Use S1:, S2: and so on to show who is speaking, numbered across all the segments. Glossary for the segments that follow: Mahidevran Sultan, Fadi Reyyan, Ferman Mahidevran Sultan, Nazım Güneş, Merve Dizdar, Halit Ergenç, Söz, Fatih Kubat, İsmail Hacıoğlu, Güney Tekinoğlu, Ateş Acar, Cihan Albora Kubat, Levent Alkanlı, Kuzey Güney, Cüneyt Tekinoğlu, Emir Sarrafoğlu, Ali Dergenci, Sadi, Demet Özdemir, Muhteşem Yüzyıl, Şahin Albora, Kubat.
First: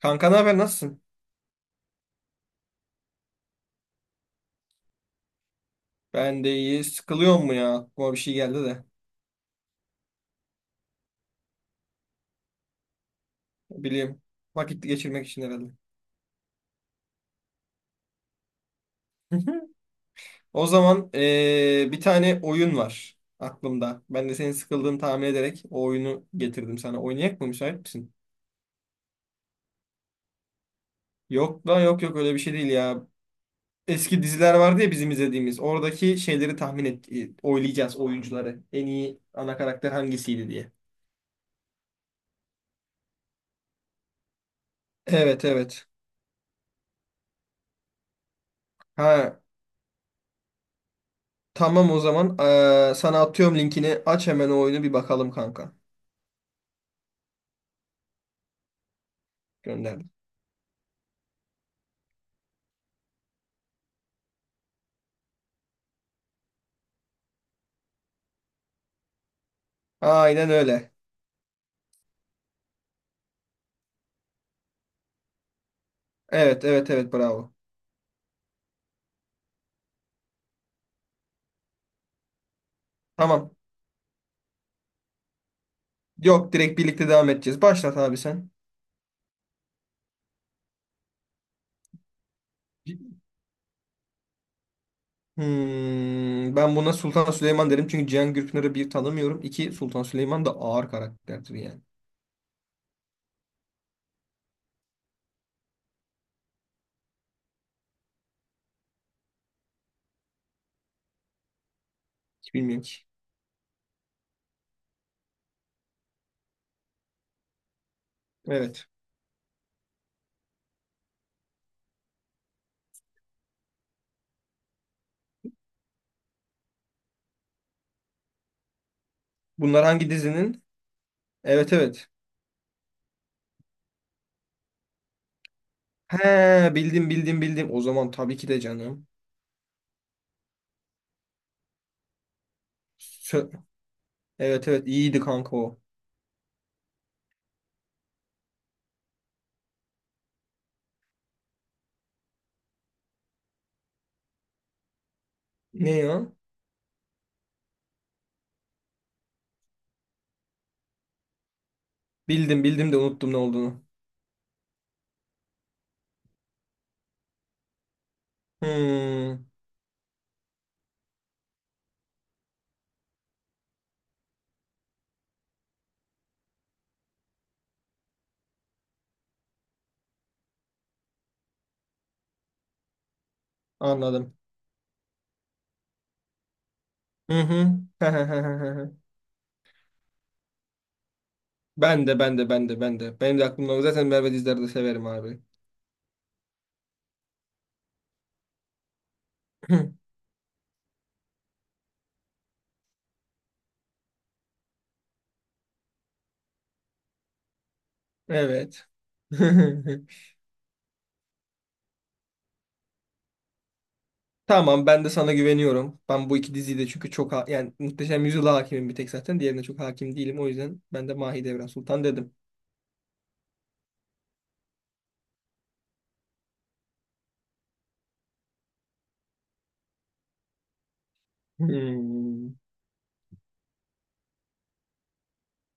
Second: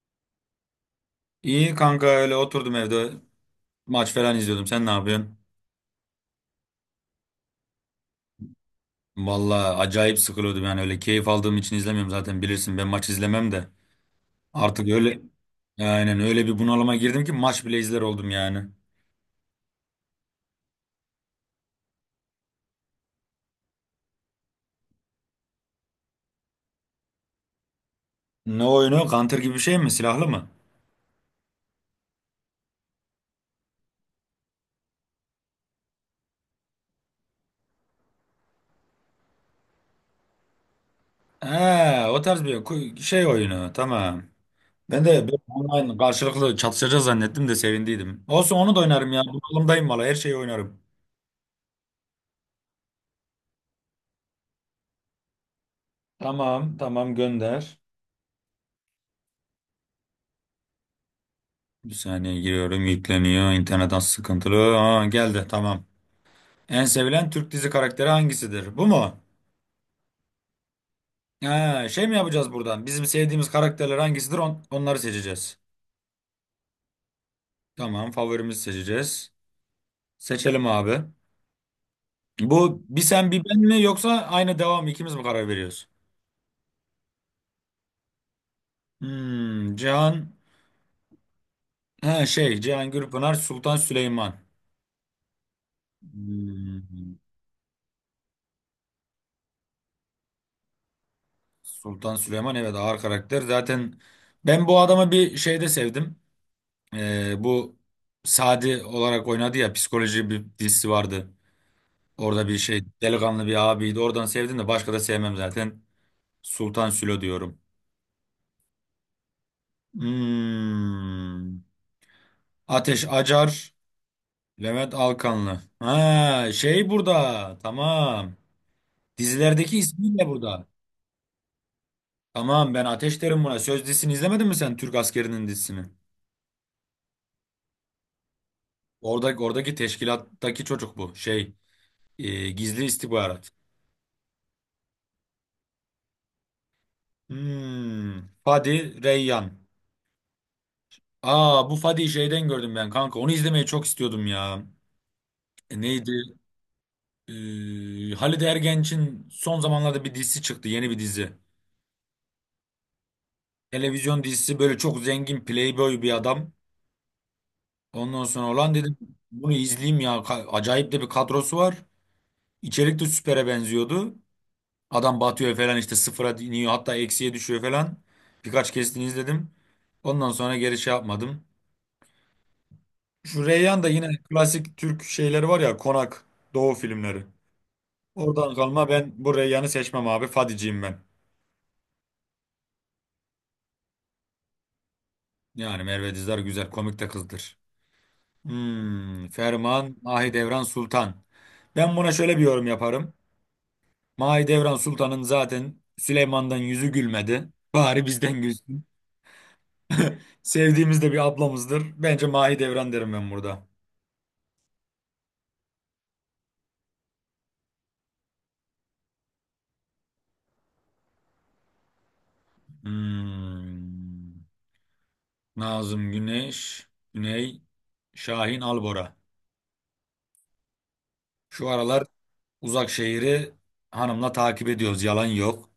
S1: Kanka ne haber nasılsın?
S2: İyi kanka öyle oturdum evde maç falan izliyordum. Sen ne yapıyorsun?
S1: Ben de iyi. Sıkılıyor mu ya? Aklıma bir şey geldi de.
S2: Vallahi acayip sıkılıyordum yani, öyle keyif aldığım için izlemiyorum zaten, bilirsin ben maç izlemem de.
S1: Bileyim. Vakit
S2: Artık öyle,
S1: geçirmek için herhalde.
S2: aynen öyle bir bunalıma girdim ki maç bile izler oldum yani.
S1: O zaman bir tane oyun var aklımda. Ben de senin sıkıldığını tahmin ederek o oyunu getirdim sana. Oynayak mı? Müsait misin?
S2: Ne oyunu? Counter gibi bir şey mi? Silahlı mı?
S1: Yok lan yok yok öyle bir şey değil ya. Eski diziler vardı ya bizim izlediğimiz. Oradaki şeyleri tahmin et, oylayacağız oyuncuları. En iyi ana karakter hangisiydi diye.
S2: He, o tarz bir şey oyunu, tamam. Ben de böyle
S1: Evet, evet.
S2: online karşılıklı çatışacağız zannettim de sevindiydim. Olsun, onu da oynarım ya.
S1: Ha,
S2: Bunalımdayım valla, her şeyi oynarım.
S1: tamam o zaman. Sana atıyorum linkini. Aç hemen o oyunu bir bakalım kanka.
S2: Tamam tamam, gönder.
S1: Gönderdim.
S2: Bir saniye giriyorum, yükleniyor. İnternetten sıkıntılı. Aa, geldi, tamam. En sevilen Türk dizi karakteri hangisidir? Bu mu?
S1: Aynen öyle.
S2: Ha, şey mi yapacağız buradan? Bizim sevdiğimiz karakterler hangisidir? Onları seçeceğiz.
S1: Evet, evet, evet, bravo.
S2: Tamam, favorimizi seçeceğiz. Seçelim abi. Bu bir sen bir
S1: Tamam.
S2: ben mi yoksa aynı devam ikimiz mi karar veriyoruz?
S1: Yok, direkt birlikte devam edeceğiz. Başlat abi sen.
S2: Cihan, ha, şey Cihan Gürpınar, Sultan Süleyman.
S1: Hmm, ben buna
S2: Hmm,
S1: Sultan Süleyman derim çünkü Cihan Gürpınar'ı bir tanımıyorum. İki Sultan Süleyman da ağır karakterdir yani.
S2: Sultan Süleyman, evet ağır karakter. Zaten ben bu adamı bir şeyde sevdim. Bu Sadi olarak oynadı ya, psikoloji bir dizisi vardı. Orada
S1: Hiç
S2: bir şey
S1: bilmiyorum ki.
S2: delikanlı bir abiydi. Oradan sevdim, de başka da sevmem zaten. Sultan Sülo diyorum.
S1: Evet.
S2: Hmm. Ateş Acar, Levent Alkanlı. Ha, şey burada. Tamam. Dizilerdeki
S1: Bunlar hangi
S2: ismiyle
S1: dizinin?
S2: burada.
S1: Evet, evet.
S2: Tamam, ben Ateş derim buna. Söz dizisini izlemedin mi sen, Türk askerinin dizisini?
S1: He, bildim. O zaman tabii ki de canım.
S2: Oradaki teşkilattaki çocuk bu. Şey, gizli istihbarat.
S1: Sö- evet, evet, iyiydi kanka o.
S2: Hmm. Fadi Reyyan. Aa, bu Fadi şeyden gördüm ben kanka. Onu izlemeyi çok istiyordum ya.
S1: Ne
S2: Neydi?
S1: ya?
S2: Halide Ergenç'in son zamanlarda bir dizisi çıktı. Yeni bir dizi.
S1: Bildim de unuttum ne olduğunu.
S2: Televizyon dizisi, böyle çok zengin playboy bir adam. Ondan sonra olan dedim,
S1: Hmm,
S2: bunu izleyeyim ya. Acayip de bir kadrosu var. İçerik de süpere benziyordu. Adam batıyor falan, işte sıfıra iniyor, hatta eksiye düşüyor falan. Birkaç kesitini izledim. Ondan sonra geri şey yapmadım. Şu Reyhan da yine,
S1: anladım.
S2: klasik Türk şeyleri var ya, Konak Doğu filmleri.
S1: Hı
S2: Oradan kalma,
S1: hı.
S2: ben bu Reyyan'ı seçmem abi. Fadiciyim ben.
S1: Ben de. Benim de aklımda o. Zaten Merve Dizdar'ı da severim abi.
S2: Yani Merve Dizdar güzel, komik de kızdır. Ferman, Mahidevran Sultan. Ben buna şöyle bir yorum yaparım. Mahidevran Sultan'ın zaten Süleyman'dan yüzü gülmedi. Bari bizden gülsün.
S1: Evet.
S2: Sevdiğimiz de bir ablamızdır. Bence Mahidevran derim ben burada.
S1: Tamam, ben de sana güveniyorum. Ben bu iki diziyi de çünkü çok yani Muhteşem Yüzyıl'a hakimim bir tek zaten. Diğerine çok hakim değilim. O yüzden ben de Mahidevran Sultan dedim.
S2: Hmm, Nazım Güneş, Güney, Şahin Albora. Şu aralar
S1: Hmm.
S2: Uzak Şehir'i hanımla takip ediyoruz. Yalan yok.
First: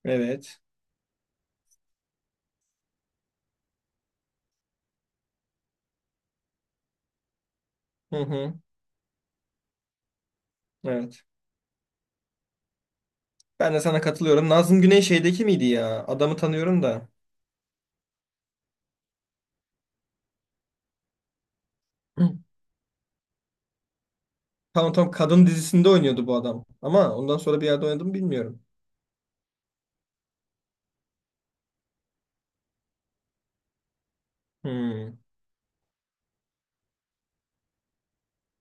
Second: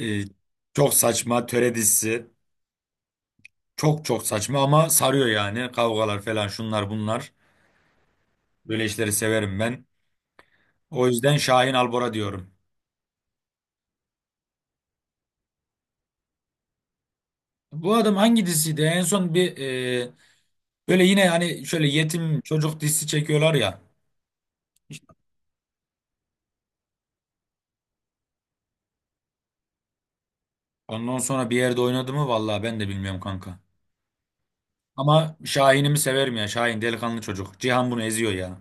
S2: E,
S1: Evet.
S2: çok saçma töre dizisi. Çok çok saçma ama sarıyor yani. Kavgalar falan, şunlar bunlar.
S1: Hı hı.
S2: Böyle işleri severim ben. O
S1: Evet.
S2: yüzden Şahin Albora diyorum.
S1: Ben de sana katılıyorum. Nazım Güney şeydeki miydi ya? Adamı tanıyorum da.
S2: Bu adam hangi diziydi? En son bir e, böyle yine, hani şöyle
S1: Hı.
S2: yetim çocuk dizisi çekiyorlar ya.
S1: Tamam, kadın dizisinde oynuyordu bu adam. Ama ondan sonra bir yerde oynadı mı bilmiyorum.
S2: Ondan sonra bir yerde oynadı mı, vallahi ben de bilmiyorum kanka.
S1: Hmm.
S2: Ama Şahin'imi severim ya. Şahin delikanlı çocuk. Cihan bunu eziyor ya.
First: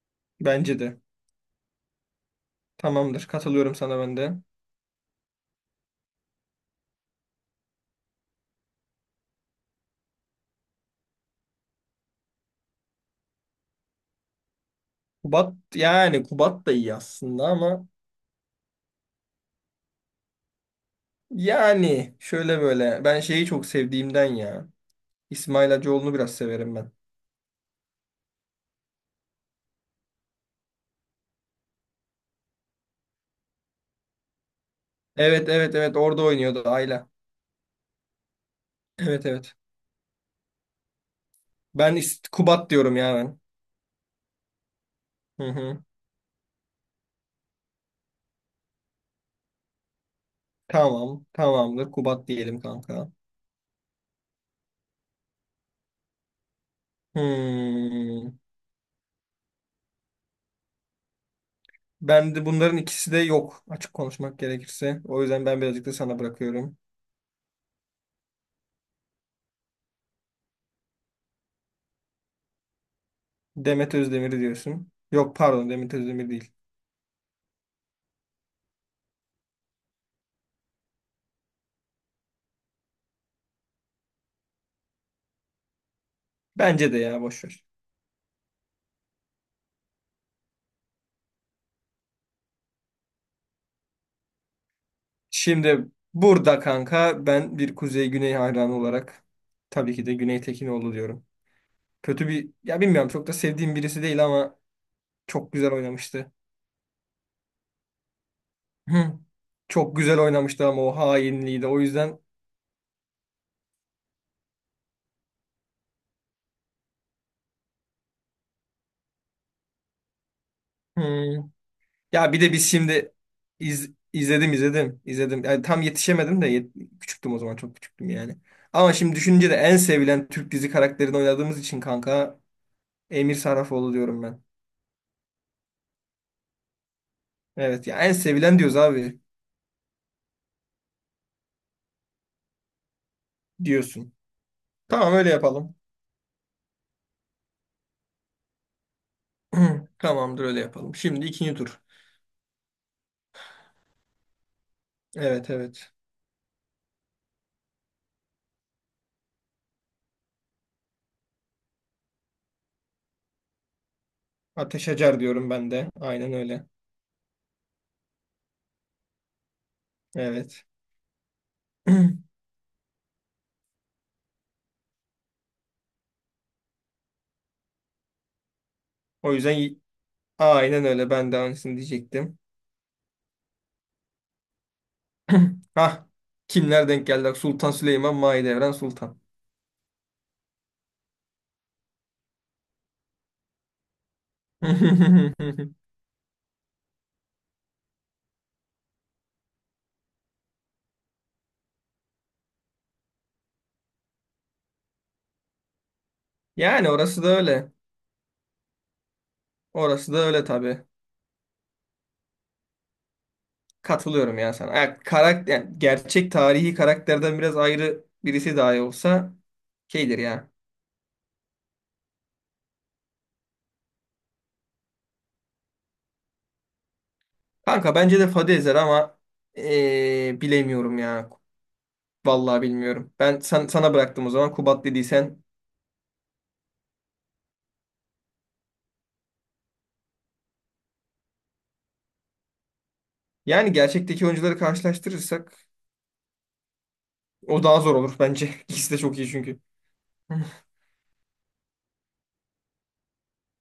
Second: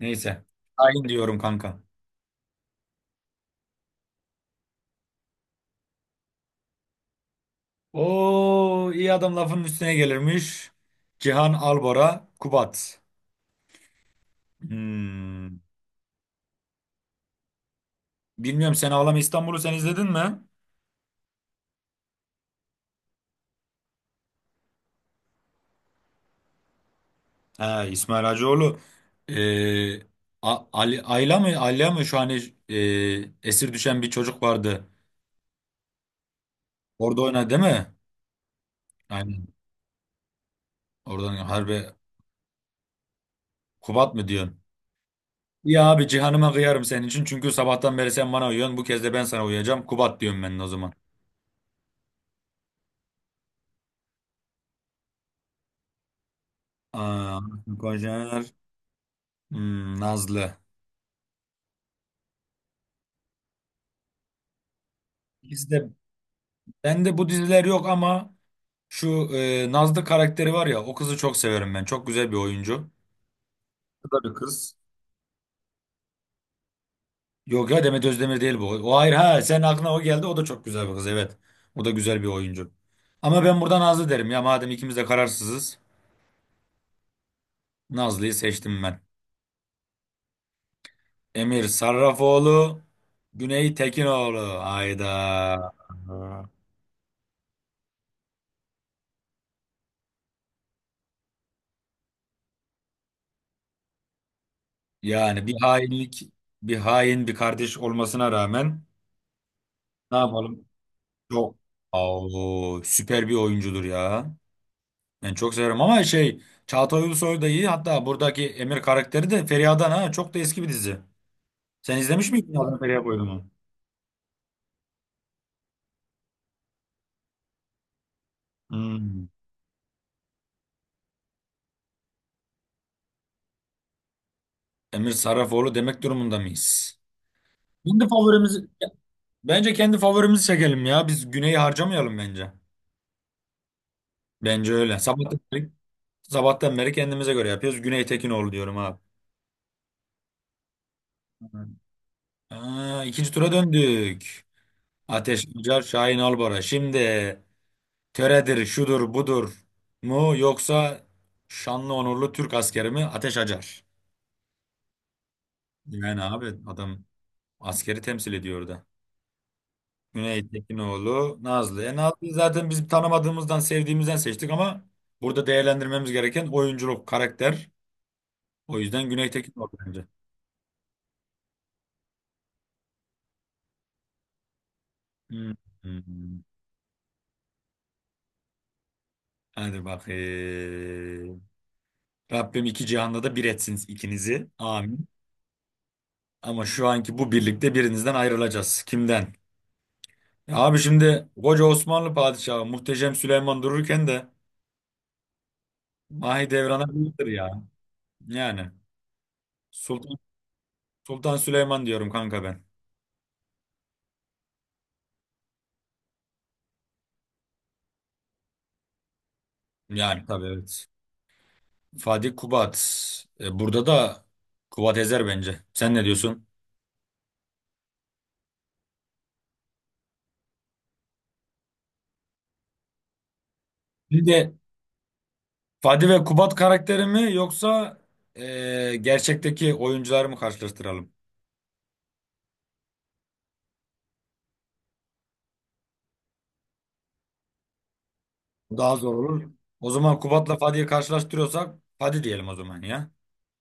S2: Neyse.
S1: Bence de.
S2: Şahin diyorum kanka.
S1: Tamamdır. Katılıyorum sana ben de.
S2: O, iyi adam lafının üstüne gelirmiş. Cihan Albora, Kubat.
S1: Kubat,
S2: Hmm.
S1: yani Kubat da iyi aslında ama
S2: Bilmiyorum, Sen Ağlama İstanbul'u sen izledin mi?
S1: yani şöyle böyle ben şeyi çok sevdiğimden ya. İsmail Hacıoğlu'nu biraz severim ben.
S2: He, İsmail Hacıoğlu. Ee, Ali, Ayla mı? Ayla mı? Şu an e, esir düşen bir çocuk vardı.
S1: Evet, evet, evet, orada oynuyordu Ayla.
S2: Orada oynadı değil mi?
S1: Evet,
S2: Aynen.
S1: evet.
S2: Oradan harbi.
S1: Kubat diyorum ya ben.
S2: Kubat mı diyorsun?
S1: Hı hı.
S2: Ya abi, Cihan'ıma kıyarım senin için. Çünkü sabahtan beri sen bana uyuyorsun. Bu kez de ben sana uyuyacağım. Kubat diyorum ben de o zaman.
S1: Tamam tamamdır, Kubat diyelim kanka.
S2: Aa,
S1: Hmm.
S2: Kocaer. Nazlı.
S1: Ben de bunların ikisi de yok, açık konuşmak gerekirse. O yüzden ben birazcık da sana bırakıyorum.
S2: Bende bu diziler yok ama şu Nazlı karakteri var ya, o kızı çok severim ben. Çok güzel bir oyuncu.
S1: Demet
S2: Bu da
S1: Özdemir
S2: bir kız.
S1: diyorsun. Yok, pardon, Demet Özdemir değil.
S2: Yok ya, Demet Özdemir değil bu. O hayır, ha, senin aklına o geldi, o da çok güzel bir kız, evet. O da güzel bir oyuncu. Ama ben burada Nazlı derim ya, madem ikimiz de kararsızız.
S1: Bence de, ya boş ver.
S2: Nazlı'yı seçtim ben. Emir Sarrafoğlu, Güney Tekinoğlu. Hayda.
S1: Şimdi
S2: Aa.
S1: burada kanka ben bir Kuzey Güney hayranı olarak tabii ki de Güney Tekinoğlu diyorum. Kötü bir, ya bilmiyorum, çok da sevdiğim birisi değil ama
S2: Yani
S1: çok
S2: bir
S1: güzel
S2: hainlik,
S1: oynamıştı.
S2: bir hain bir kardeş olmasına rağmen
S1: Hı. Çok
S2: ne
S1: güzel
S2: yapalım?
S1: oynamıştı ama o
S2: Çok.
S1: hainliği de o yüzden
S2: Aa, süper bir oyuncudur ya. Ben çok severim, ama şey Çağatay Ulusoy da iyi. Hatta buradaki Emir karakteri de Feriha'dan, ha. Çok da eski bir dizi.
S1: hı.
S2: Sen izlemiş
S1: Ya bir de
S2: miydin
S1: biz
S2: Nazım Feriha
S1: şimdi
S2: Koyun'u?
S1: izledim, izledim. Yani tam yetişemedim de küçüktüm o zaman, çok küçüktüm yani. Ama şimdi
S2: Hmm.
S1: düşününce de en sevilen Türk dizi karakterini oynadığımız için kanka Emir Sarrafoğlu diyorum ben.
S2: Emir Sarrafoğlu demek durumunda mıyız?
S1: Evet ya,
S2: Kendi
S1: en sevilen
S2: favorimizi,
S1: diyoruz abi
S2: bence kendi favorimizi çekelim ya. Biz Güney'i harcamayalım bence.
S1: diyorsun.
S2: Bence öyle.
S1: Tamam, öyle
S2: Sabahtan beri,
S1: yapalım.
S2: sabahtan beri kendimize göre yapıyoruz. Güney Tekinoğlu diyorum abi.
S1: Tamamdır, öyle yapalım. Şimdi ikinci
S2: Hı.
S1: tur.
S2: Aa, ikinci tura döndük. Ateş
S1: Evet,
S2: Acar,
S1: evet.
S2: Şahin Albora. Şimdi, töredir, şudur, budur mu, yoksa şanlı onurlu Türk askeri mi, Ateş Acar?
S1: Ateş Acar diyorum ben de.
S2: Yani
S1: Aynen
S2: abi,
S1: öyle.
S2: adam askeri temsil ediyor orada. Cüneyt
S1: Evet.
S2: Tekinoğlu, Nazlı. Nazlı'yı zaten biz tanımadığımızdan, sevdiğimizden seçtik, ama burada değerlendirmemiz gereken oyunculuk, karakter. O yüzden
S1: O
S2: Cüneyt
S1: yüzden
S2: Tekinoğlu
S1: y-
S2: bence.
S1: aynen öyle. Ben de aynısını diyecektim.
S2: Hmm. Hmm.
S1: Hah.
S2: Hmm.
S1: Kimler denk geldi? Sultan Süleyman, Mahidevran Sultan.
S2: Hadi bakayım. Rabbim iki cihanda da bir etsin ikinizi. Amin. Ama şu anki bu birlikte, birinizden ayrılacağız. Kimden? Ya abi, şimdi koca Osmanlı padişahı muhteşem Süleyman dururken de Mahidevran'a
S1: Yani orası
S2: bayılır
S1: da
S2: ya.
S1: öyle.
S2: Yani
S1: Orası
S2: Sultan,
S1: da öyle tabii.
S2: Sultan Süleyman diyorum kanka ben.
S1: Katılıyorum ya sana. Ya, karakter, yani gerçek tarihi karakterden biraz ayrı birisi dahi olsa şeydir
S2: Yani tabii,
S1: ya.
S2: evet. Fatih, Kubat. Burada da Kubat ezer bence. Sen ne diyorsun?
S1: Kanka bence de Fadi ezer ama bilemiyorum ya. Vallahi bilmiyorum. Sana bıraktım
S2: Bir
S1: o zaman.
S2: de
S1: Kubat dediysen.
S2: Fatih ve Kubat karakteri mi, yoksa gerçekteki oyuncuları mı karşılaştıralım?
S1: Yani gerçekteki oyuncuları karşılaştırırsak o daha zor olur bence. İkisi
S2: Daha
S1: de
S2: zor
S1: çok iyi
S2: olur.
S1: çünkü.
S2: O zaman Kubat'la Fatih'i karşılaştırıyorsak, Fatih diyelim o zaman ya.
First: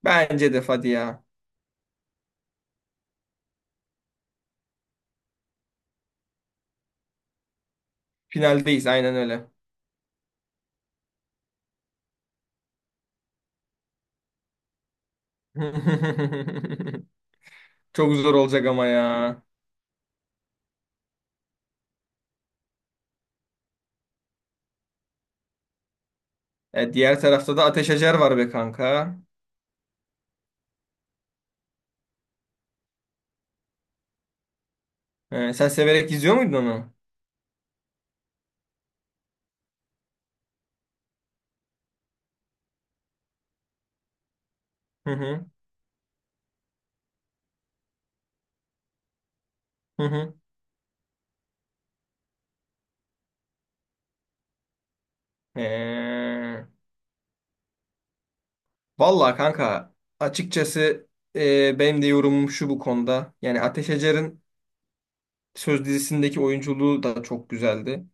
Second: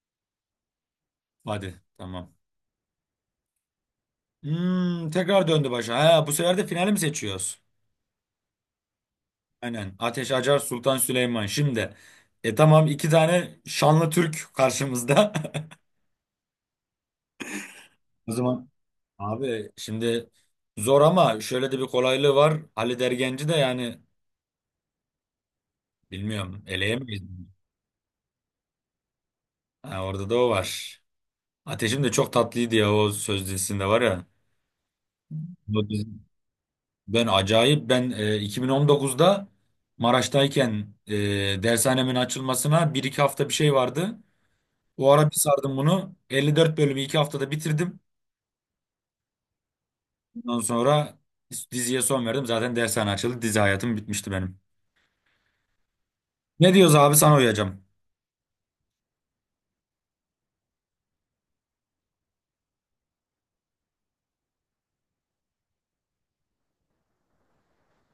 S1: Bence de, hadi ya.
S2: Fatih, tamam. Tekrar döndü başa. Ha, bu sefer de finali mi seçiyoruz?
S1: Finaldeyiz, aynen öyle.
S2: Aynen. Ateş Acar, Sultan Süleyman. Şimdi. Tamam, iki tane şanlı Türk karşımızda.
S1: Çok
S2: O
S1: zor olacak
S2: zaman
S1: ama ya.
S2: abi, şimdi zor, ama şöyle de bir kolaylığı var. Ali Dergenci de, yani bilmiyorum,
S1: E, diğer
S2: eleyemeyiz.
S1: tarafta da Ateş Acar var be kanka.
S2: Ha, orada da o var. Ateşim de çok tatlıydı ya, o söz dizisinde var ya.
S1: E, sen
S2: O
S1: severek
S2: dizi-
S1: izliyor muydun onu?
S2: Ben acayip ben 2019'da Maraş'tayken dershanemin açılmasına bir iki hafta bir şey vardı.
S1: Hı
S2: Bu ara bir
S1: hı.
S2: sardım bunu. 54 bölümü 2 haftada bitirdim.
S1: Hı hı.
S2: Ondan sonra diziye son verdim. Zaten dershane açıldı. Dizi hayatım bitmişti benim.
S1: E,
S2: Ne diyoruz abi, sana uyacağım.
S1: vallahi kanka, açıkçası, benim de yorumum şu bu konuda. Yani Ateş Acar'ın Söz dizisindeki oyunculuğu da çok güzeldi.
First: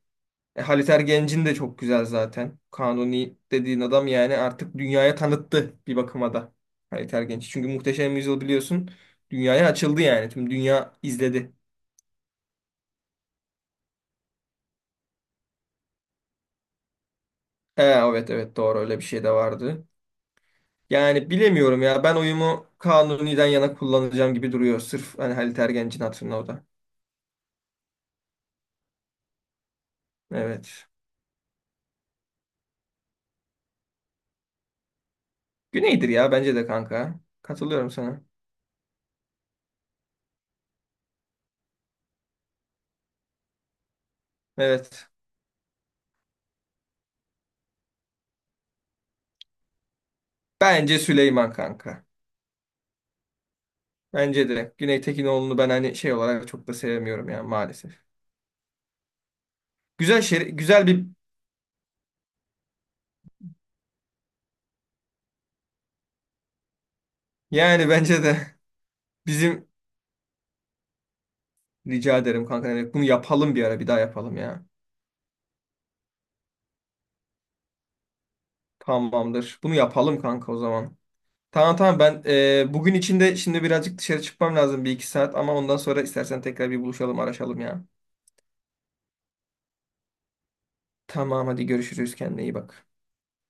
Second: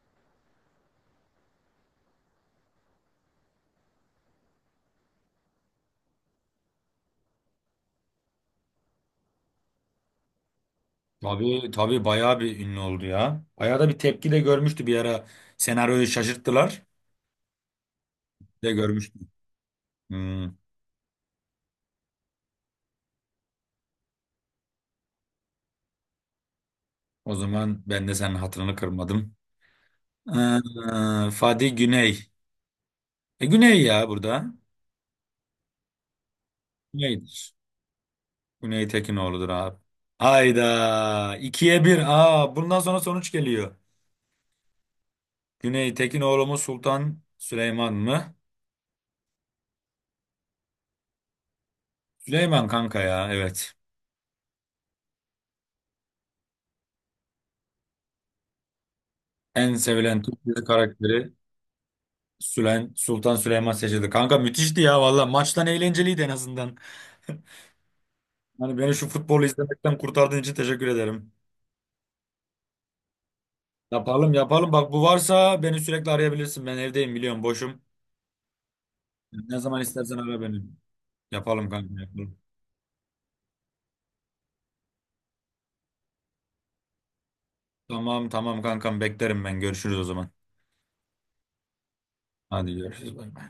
S1: E, Halit Ergenc'in de çok güzel zaten. Kanuni dediğin adam yani artık dünyaya tanıttı bir bakıma da Halit Ergenç. Çünkü Muhteşem Yüzyıl biliyorsun dünyaya açıldı yani. Tüm dünya izledi.
S2: Tabii tabii, bayağı bir ünlü oldu ya. Bayağı da bir tepki de görmüştü bir ara. Senaryoyu şaşırttılar
S1: E, evet, evet,
S2: de
S1: doğru, öyle bir şey
S2: görmüştüm.
S1: de vardı.
S2: Hmm,
S1: Yani bilemiyorum ya, ben oyumu Kanuni'den yana kullanacağım gibi duruyor. Sırf hani Halit Ergenc'in hatırına o da.
S2: o zaman ben de senin hatırını kırmadım.
S1: Evet.
S2: Fadi Güney. Güney ya burada.
S1: Güneydir ya bence de kanka.
S2: Güney'dir.
S1: Katılıyorum sana.
S2: Güney Tekinoğlu'dur abi. Hayda. 2-1. Aa, bundan sonra sonuç geliyor.
S1: Evet.
S2: Güney Tekinoğlu mu Sultan Süleyman mı?
S1: Bence Süleyman kanka.
S2: Süleyman kanka ya, evet.
S1: Bence de Güney Tekinoğlu'nu ben hani şey olarak çok da sevmiyorum yani maalesef.
S2: En sevilen
S1: Güzel
S2: Türk
S1: şey,
S2: dizi
S1: güzel bir,
S2: karakteri Sülen, Sultan Süleyman seçildi. Kanka, müthişti ya valla. Maçtan eğlenceliydi en azından.
S1: yani bence de
S2: Hani beni şu futbolu
S1: bizim,
S2: izlemekten kurtardığın için teşekkür ederim.
S1: rica ederim kanka, yani bunu yapalım bir ara, bir daha
S2: Yapalım
S1: yapalım ya.
S2: yapalım. Bak, bu varsa beni sürekli arayabilirsin. Ben evdeyim biliyorum, boşum. Ne
S1: Tamamdır. Bunu
S2: zaman istersen
S1: yapalım
S2: ara
S1: kanka o
S2: beni.
S1: zaman.
S2: Yapalım
S1: Tamam
S2: kanka,
S1: ben
S2: yapalım.
S1: bugün içinde şimdi birazcık dışarı çıkmam lazım, bir iki saat ama ondan sonra istersen tekrar bir buluşalım, araşalım ya.
S2: Tamam tamam kankam, beklerim ben. Görüşürüz o zaman.
S1: Tamam, hadi görüşürüz, kendine iyi
S2: Hadi
S1: bak.
S2: görüşürüz. Bay bay.